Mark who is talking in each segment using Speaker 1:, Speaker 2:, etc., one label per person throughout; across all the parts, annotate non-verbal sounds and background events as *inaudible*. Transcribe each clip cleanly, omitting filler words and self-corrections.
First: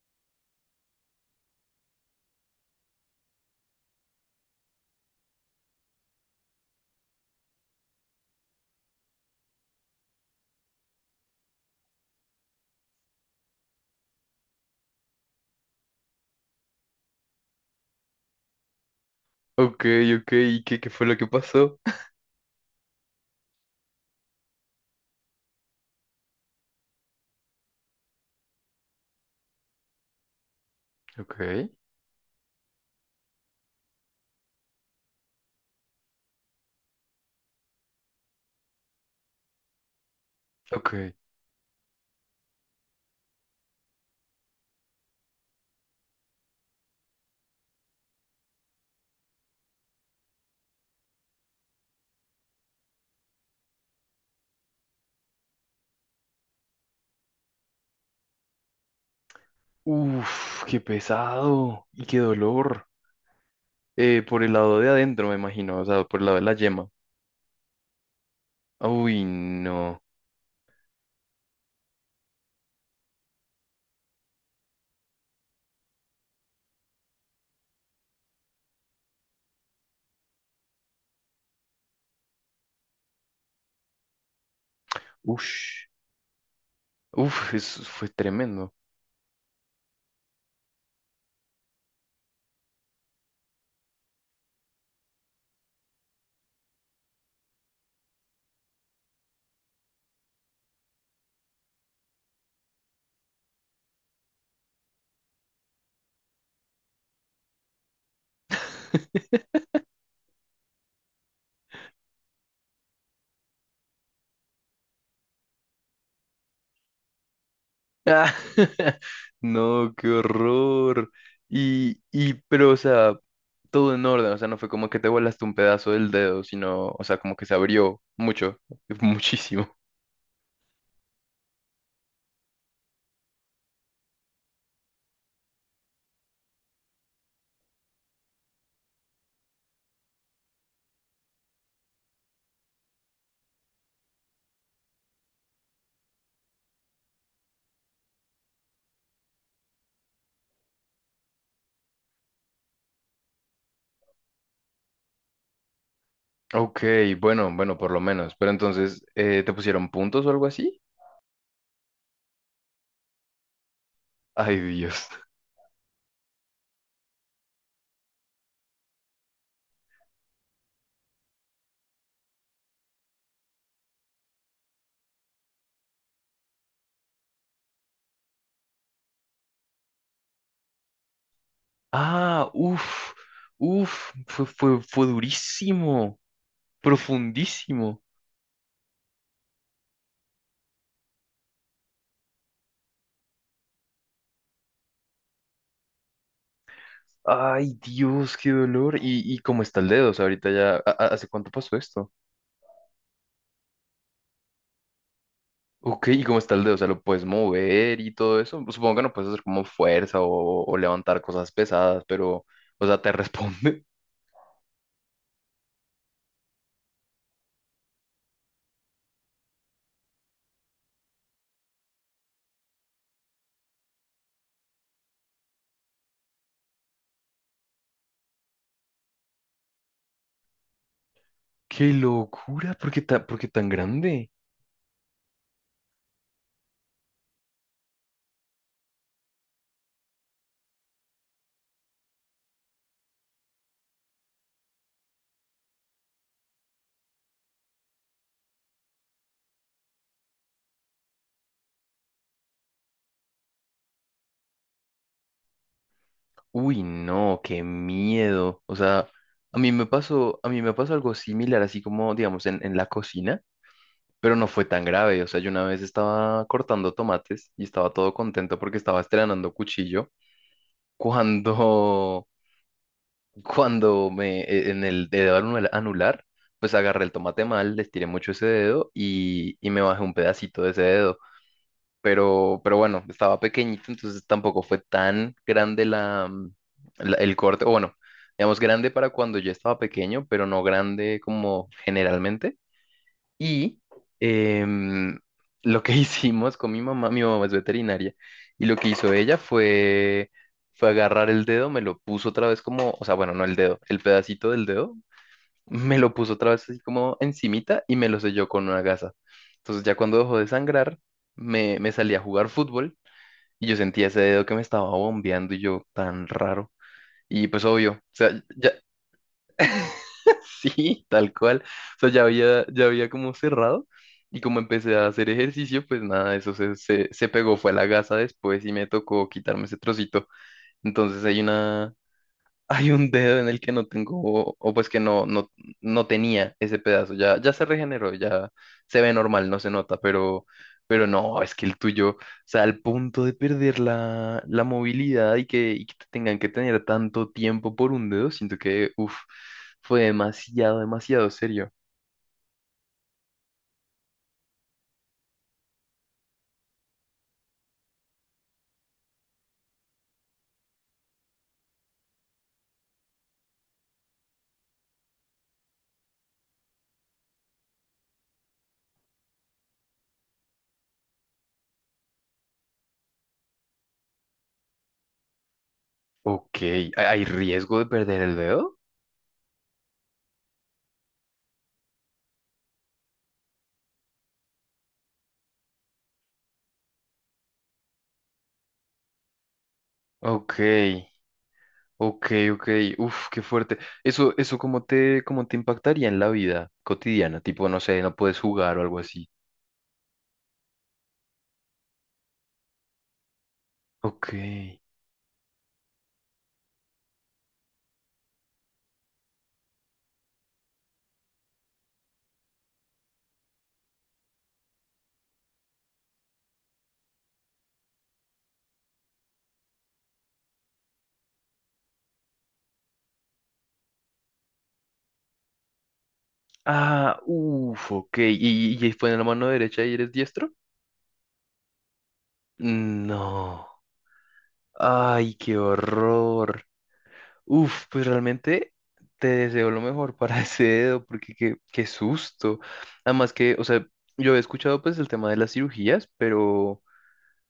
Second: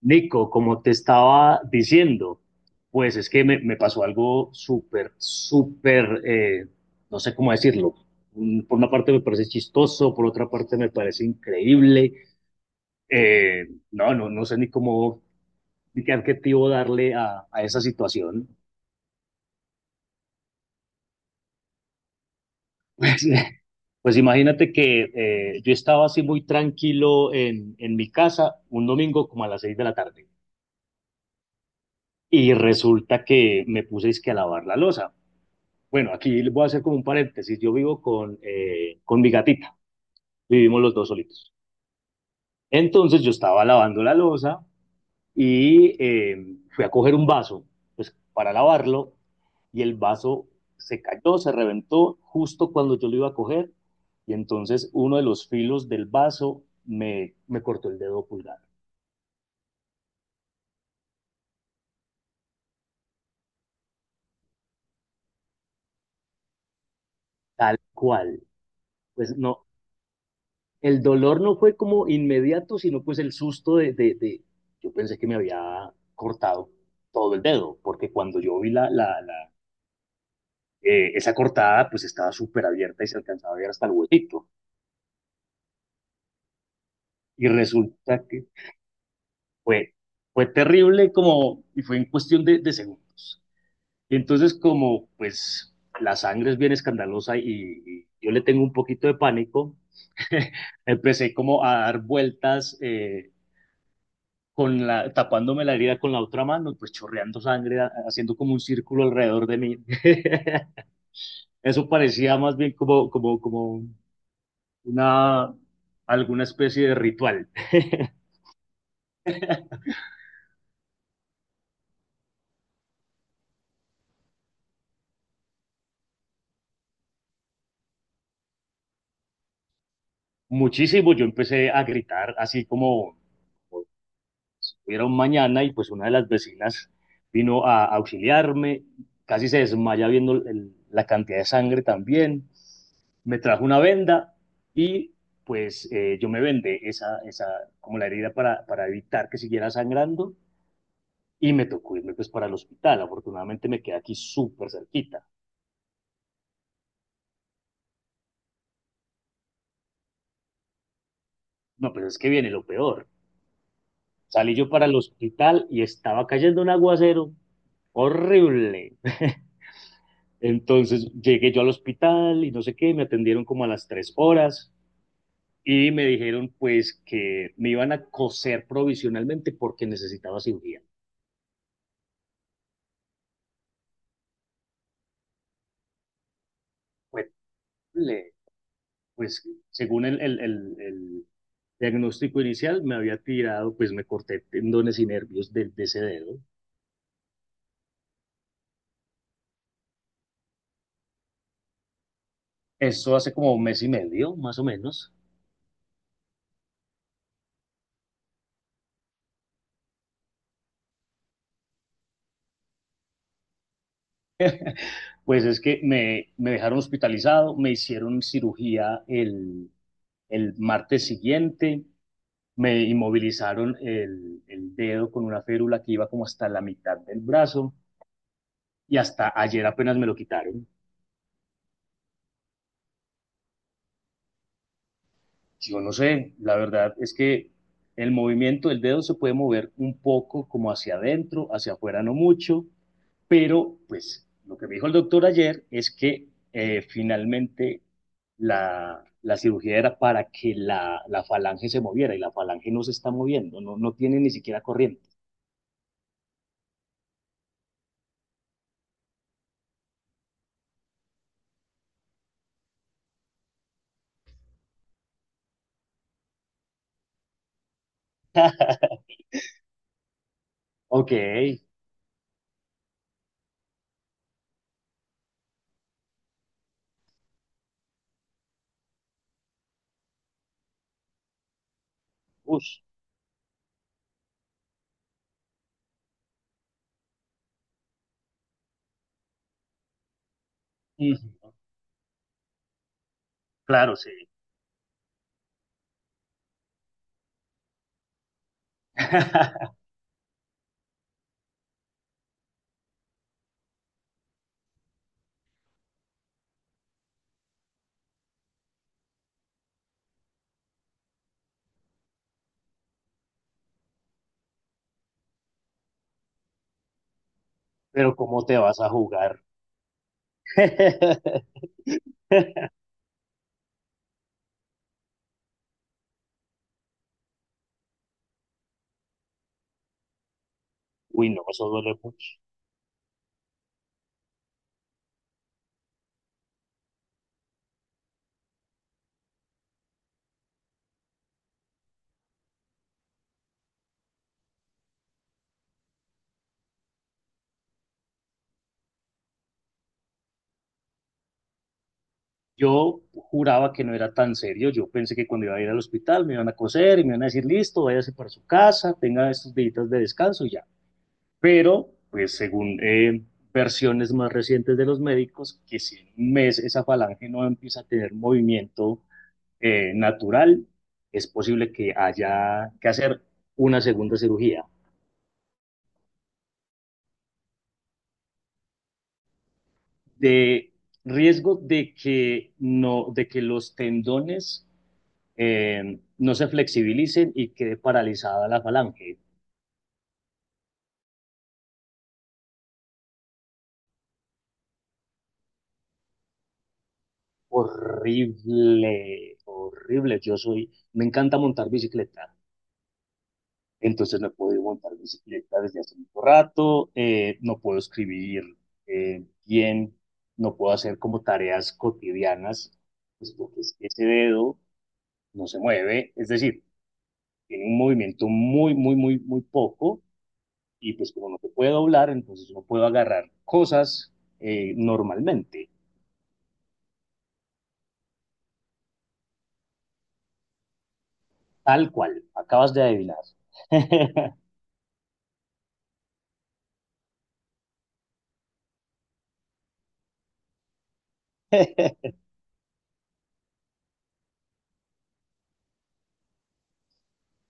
Speaker 1: Nico, como te estaba diciendo, pues es que me pasó algo súper, súper, no sé cómo decirlo. Por una parte me parece chistoso, por otra parte me parece increíble. Eh, no sé ni cómo, ni qué adjetivo darle a esa situación. *laughs*
Speaker 2: Ok, ok, ¿y qué fue lo que pasó?
Speaker 1: Pues, pues imagínate que yo estaba así muy tranquilo en mi casa un domingo como a las 6 de la tarde
Speaker 2: Ok,
Speaker 1: y resulta que me puse es que a lavar la losa. Bueno, aquí les voy a hacer como un paréntesis. Yo vivo con mi gatita. Vivimos
Speaker 2: ok.
Speaker 1: los dos solitos. Entonces yo estaba lavando la loza y fui a coger un vaso pues, para lavarlo y el vaso se cayó, se reventó justo cuando yo lo iba a coger y entonces uno de los filos del vaso me cortó el dedo pulgar.
Speaker 2: Uf, qué pesado y qué dolor. Por el lado de adentro, me imagino, o sea, por el lado de la yema.
Speaker 1: Tal cual.
Speaker 2: Uy,
Speaker 1: Pues no,
Speaker 2: no.
Speaker 1: el dolor no fue como inmediato, sino pues el susto yo pensé que me había cortado todo el dedo, porque cuando yo vi esa cortada, pues estaba súper abierta y se alcanzaba a ver hasta el huesito.
Speaker 2: Ush.
Speaker 1: Y
Speaker 2: Uf, eso fue
Speaker 1: resulta que
Speaker 2: tremendo.
Speaker 1: fue, fue terrible como, y fue en cuestión de segundos. Y entonces como pues la sangre es bien escandalosa y yo le tengo un poquito de pánico, *laughs* empecé como a dar vueltas. Con la, tapándome la herida con la otra mano, pues chorreando sangre, haciendo como un círculo
Speaker 2: *laughs*
Speaker 1: alrededor de mí. *laughs* Eso parecía más bien como, como, una, alguna especie de ritual. *laughs*
Speaker 2: Ah, *laughs* No, qué horror. Pero, o sea, todo en orden, o sea, no fue como que te volaste un pedazo del dedo, sino, o sea, como que se abrió mucho, *laughs* muchísimo.
Speaker 1: Muchísimo, yo empecé a gritar así como era un mañana y pues una de las vecinas vino a auxiliarme, casi se desmaya viendo la cantidad de sangre también, me trajo una venda y pues yo me vendé como la herida para evitar que siguiera sangrando y me tocó irme pues para el hospital, afortunadamente me quedé aquí súper cerquita,
Speaker 2: Ok, bueno, bueno, por lo menos. Pero entonces, ¿te pusieron puntos o algo así?
Speaker 1: no, pero es que viene lo peor, salí
Speaker 2: Ay,
Speaker 1: yo para el
Speaker 2: Dios.
Speaker 1: hospital y estaba cayendo un aguacero horrible. *laughs* Entonces llegué yo al hospital y no sé qué, me atendieron como a las 3 horas y me dijeron pues que me iban a coser provisionalmente porque necesitaba cirugía.
Speaker 2: Ah, uff, uff, fue durísimo,
Speaker 1: Pues,
Speaker 2: profundísimo.
Speaker 1: le- pues según el diagnóstico inicial me había tirado, pues me corté tendones y nervios de ese dedo.
Speaker 2: Ay, Dios, qué dolor. ¿Y cómo está el dedo? O sea, ahorita ya, ¿hace cuánto pasó esto?
Speaker 1: Eso hace como un mes y medio, más o menos.
Speaker 2: Ok, ¿y cómo está el dedo? O sea, ¿lo puedes mover y todo eso? Supongo que no puedes hacer como fuerza o levantar cosas pesadas, pero, o sea, te responde.
Speaker 1: Pues es que me dejaron hospitalizado, me hicieron cirugía el martes siguiente me inmovilizaron el dedo con una férula que iba como hasta la mitad del brazo y hasta ayer apenas me lo quitaron.
Speaker 2: *laughs* ¡Qué locura! Por qué tan grande?
Speaker 1: Yo no sé, la verdad es que el movimiento del dedo se puede mover un poco como hacia adentro, hacia afuera no mucho, pero pues lo que me dijo el doctor ayer es que finalmente la cirugía era para que la falange se moviera y la falange no se está moviendo, no, no tiene ni siquiera corriente.
Speaker 2: Uy, no, qué miedo. O sea, a mí me pasó, a mí me pasó algo similar, así como, digamos, en la cocina, pero no fue tan grave. O sea, yo una vez estaba cortando tomates y estaba todo contento porque estaba estrenando cuchillo.
Speaker 1: Ok,
Speaker 2: Cuando, *laughs* cuando en el dedo anular, pues agarré el tomate mal, le estiré mucho ese dedo y me bajé un pedacito de ese dedo
Speaker 1: uff
Speaker 2: pero bueno, estaba pequeñito, entonces tampoco fue tan grande el corte, o bueno, digamos grande para cuando yo estaba pequeño, pero no grande como generalmente. Y
Speaker 1: claro, sí,
Speaker 2: em, lo que *laughs* hicimos con mi mamá es veterinaria, y lo que hizo ella
Speaker 1: *laughs*
Speaker 2: fue, fue agarrar el dedo, me lo puso otra vez como, o sea, bueno, no el dedo, el pedacito del dedo me lo puso otra vez así como encimita y me lo selló con una gasa. Entonces ya cuando dejó de sangrar, me salí a jugar fútbol y yo sentía ese dedo que me estaba bombeando y yo tan raro. Y pues obvio, o
Speaker 1: Pero
Speaker 2: sea,
Speaker 1: ¿cómo te
Speaker 2: ya,
Speaker 1: vas a jugar?
Speaker 2: *laughs* sí, tal cual.
Speaker 1: *laughs*
Speaker 2: O sea, ya había como cerrado y como empecé a hacer ejercicio, pues nada, eso se pegó, fue a la gasa después y me tocó quitarme ese trocito. Entonces
Speaker 1: Uy,
Speaker 2: hay
Speaker 1: no, eso
Speaker 2: una.
Speaker 1: duele mucho.
Speaker 2: Hay un dedo en el que no tengo, o pues que no tenía ese pedazo, ya, ya se regeneró, ya se ve normal, no se nota, pero no, es que el tuyo, o sea, al punto de perder la, la movilidad y que te tengan que tener tanto tiempo por un dedo, siento que, uff, fue demasiado, demasiado serio.
Speaker 1: Yo juraba que no era tan serio. Yo pensé que cuando iba a ir al hospital me iban a coser y me iban a decir, listo, váyase para su casa, tenga estos días de descanso y ya. Pero, pues según versiones más recientes de los médicos, que si en un mes esa falange no empieza a tener movimiento natural, es posible que haya que hacer una segunda cirugía.
Speaker 2: Ok, ¿hay riesgo de perder el dedo?
Speaker 1: De riesgo de que, no, de que los tendones no se flexibilicen y quede paralizada la falange.
Speaker 2: Ok. Ok, ok, uf, qué fuerte. Eso cómo te impactaría en la vida cotidiana, tipo, no sé, no puedes jugar o algo así.
Speaker 1: Horrible, horrible. Me encanta montar bicicleta, entonces
Speaker 2: Ok.
Speaker 1: no puedo montar bicicleta desde hace mucho rato, no puedo escribir bien, no puedo hacer como tareas cotidianas, pues porque es que ese dedo no se mueve, es decir, tiene un movimiento muy, muy, muy, muy poco y pues como no te puedo doblar, entonces no puedo agarrar cosas normalmente,
Speaker 2: Ah, uf, ok. ¿Y fue en la mano derecha y eres diestro?
Speaker 1: tal cual, acabas de adivinar.
Speaker 2: No.
Speaker 1: *laughs*
Speaker 2: Ay, qué horror. Uf, pues realmente te deseo lo mejor para *laughs* ese dedo, porque qué susto. Además que, o sea, yo he escuchado pues el tema de las cirugías, pero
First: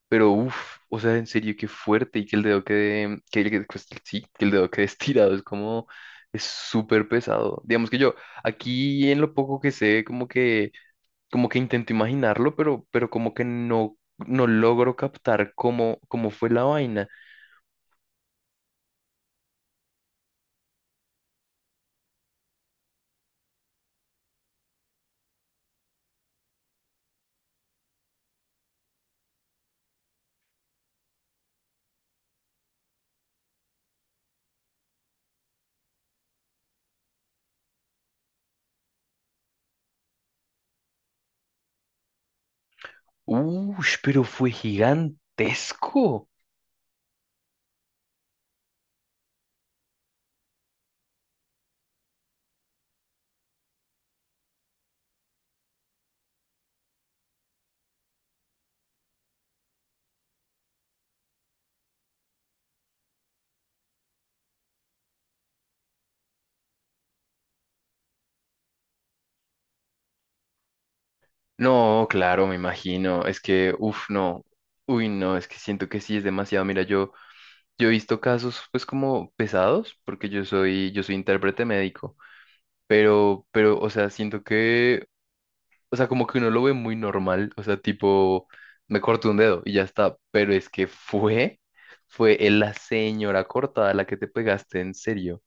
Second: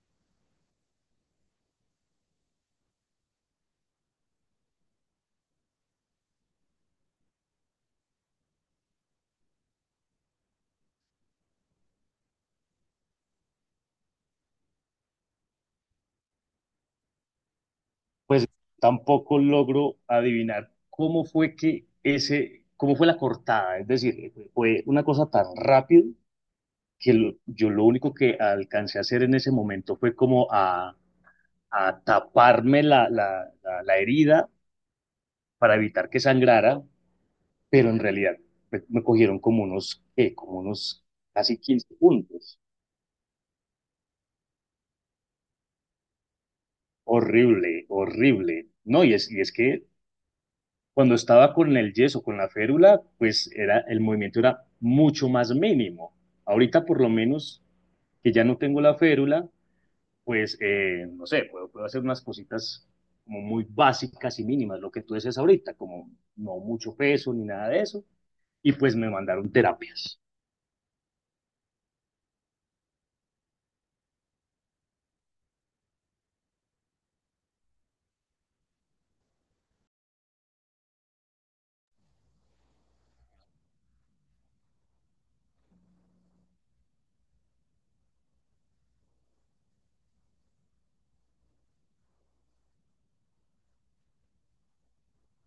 Speaker 2: Pero uff, o sea, en serio, qué fuerte y que el dedo quede, pues, sí, que el dedo quede *laughs* estirado, es como, es súper pesado. Digamos que yo, aquí en lo poco que sé, como que intento imaginarlo, pero como que no logro captar cómo, cómo fue la vaina.
Speaker 1: Pues tampoco logro adivinar cómo fue que cómo fue la cortada, es decir, fue una cosa tan rápido yo lo único que alcancé a hacer en ese momento fue como a taparme la herida para evitar que sangrara, pero en realidad me cogieron como unos, ¿qué? Como unos casi 15 puntos.
Speaker 2: Uff, pero fue gigantesco.
Speaker 1: Horrible, horrible. No, y es que cuando estaba con el yeso, con la férula, pues era, el movimiento era mucho más mínimo. Ahorita por lo menos que ya no tengo la férula, pues no sé, puedo, puedo hacer unas cositas como muy básicas y mínimas, lo que tú dices ahorita, como no mucho peso ni nada de eso. Y pues me mandaron terapias.
Speaker 2: No, claro, me imagino, es que, uff, no, uy, no, es que siento que sí, es demasiado. Mira, yo... Yo he visto casos pues como pesados, porque yo soy intérprete médico, pero, o sea, siento que, o sea, como que uno lo ve muy normal, o sea, tipo, me corto un dedo y ya está, pero es que fue, fue la señora cortada la que te pegaste en serio,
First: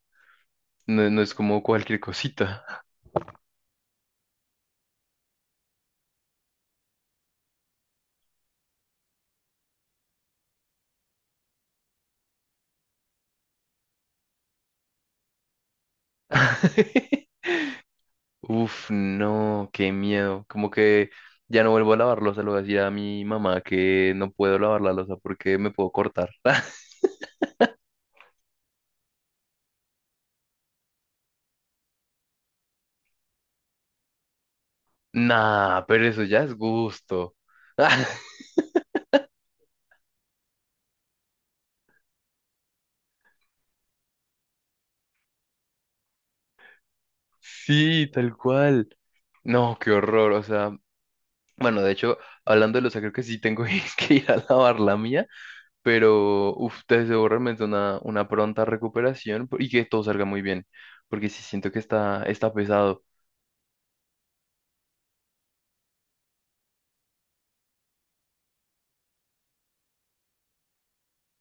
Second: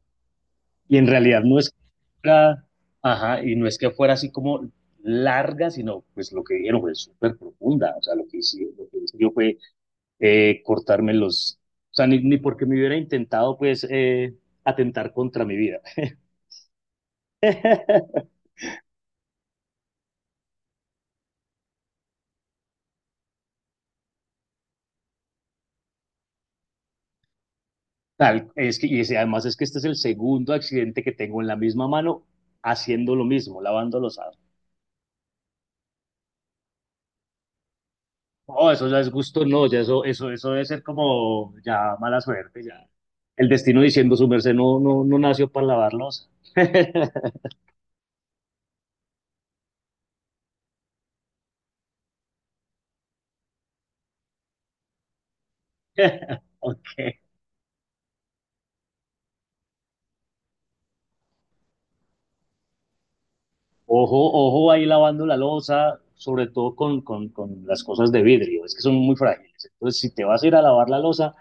Speaker 1: Y en
Speaker 2: no es
Speaker 1: realidad no
Speaker 2: como
Speaker 1: es que
Speaker 2: cualquier cosita.
Speaker 1: fuera, ajá, y no es que fuera así como larga, sino pues lo que dijeron fue súper profunda. O sea, lo que hice yo fue eh, cortarme los, o sea, ni porque me hubiera intentado pues atentar contra mi vida.
Speaker 2: *laughs*
Speaker 1: *laughs*
Speaker 2: Uf, no, qué miedo, como que ya no vuelvo a lavar losa, le voy a decir a mi mamá que no puedo lavar la losa porque me puedo cortar. *laughs*
Speaker 1: Tal, es que, y además es que este es el segundo accidente que tengo en la misma mano haciendo lo mismo, lavando los
Speaker 2: Nah, pero eso ya es gusto. *laughs*
Speaker 1: No, eso ya es gusto, no, ya eso debe ser como ya mala suerte, ya. El destino diciendo su merced no, no, no nació para lavar losa. *laughs*
Speaker 2: Sí, tal cual. No, qué horror. O sea, bueno, de hecho, hablando de los creo que sí tengo *laughs* que ir a lavar la mía, pero uf, te
Speaker 1: Okay.
Speaker 2: deseo realmente una pronta recuperación y que todo salga muy bien, porque sí siento que está, está pesado.
Speaker 1: Ojo, ojo ahí lavando la losa, sobre todo con las cosas de vidrio, es que son muy frágiles. Entonces, si te vas a ir a lavar la losa,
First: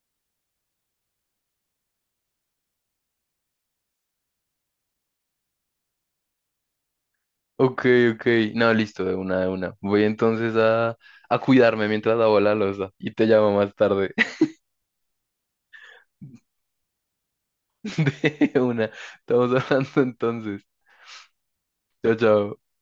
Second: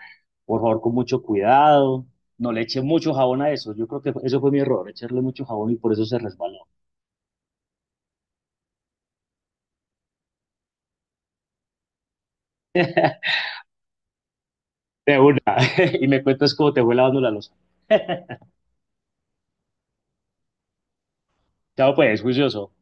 Speaker 1: por favor, con mucho cuidado, no le eche mucho jabón a eso. Yo creo que eso fue mi error, echarle mucho jabón y por eso se resbaló.
Speaker 2: Ok, ok. No, listo, de una. Voy entonces a cuidarme mientras lavo la losa y te llamo más tarde. *laughs*
Speaker 1: De una, *laughs* y me cuentas cómo te fue lavando la losa. *laughs*
Speaker 2: De una. Estamos *laughs* hablando entonces.
Speaker 1: Chao,
Speaker 2: Chao,
Speaker 1: pues,
Speaker 2: chao.
Speaker 1: juicioso.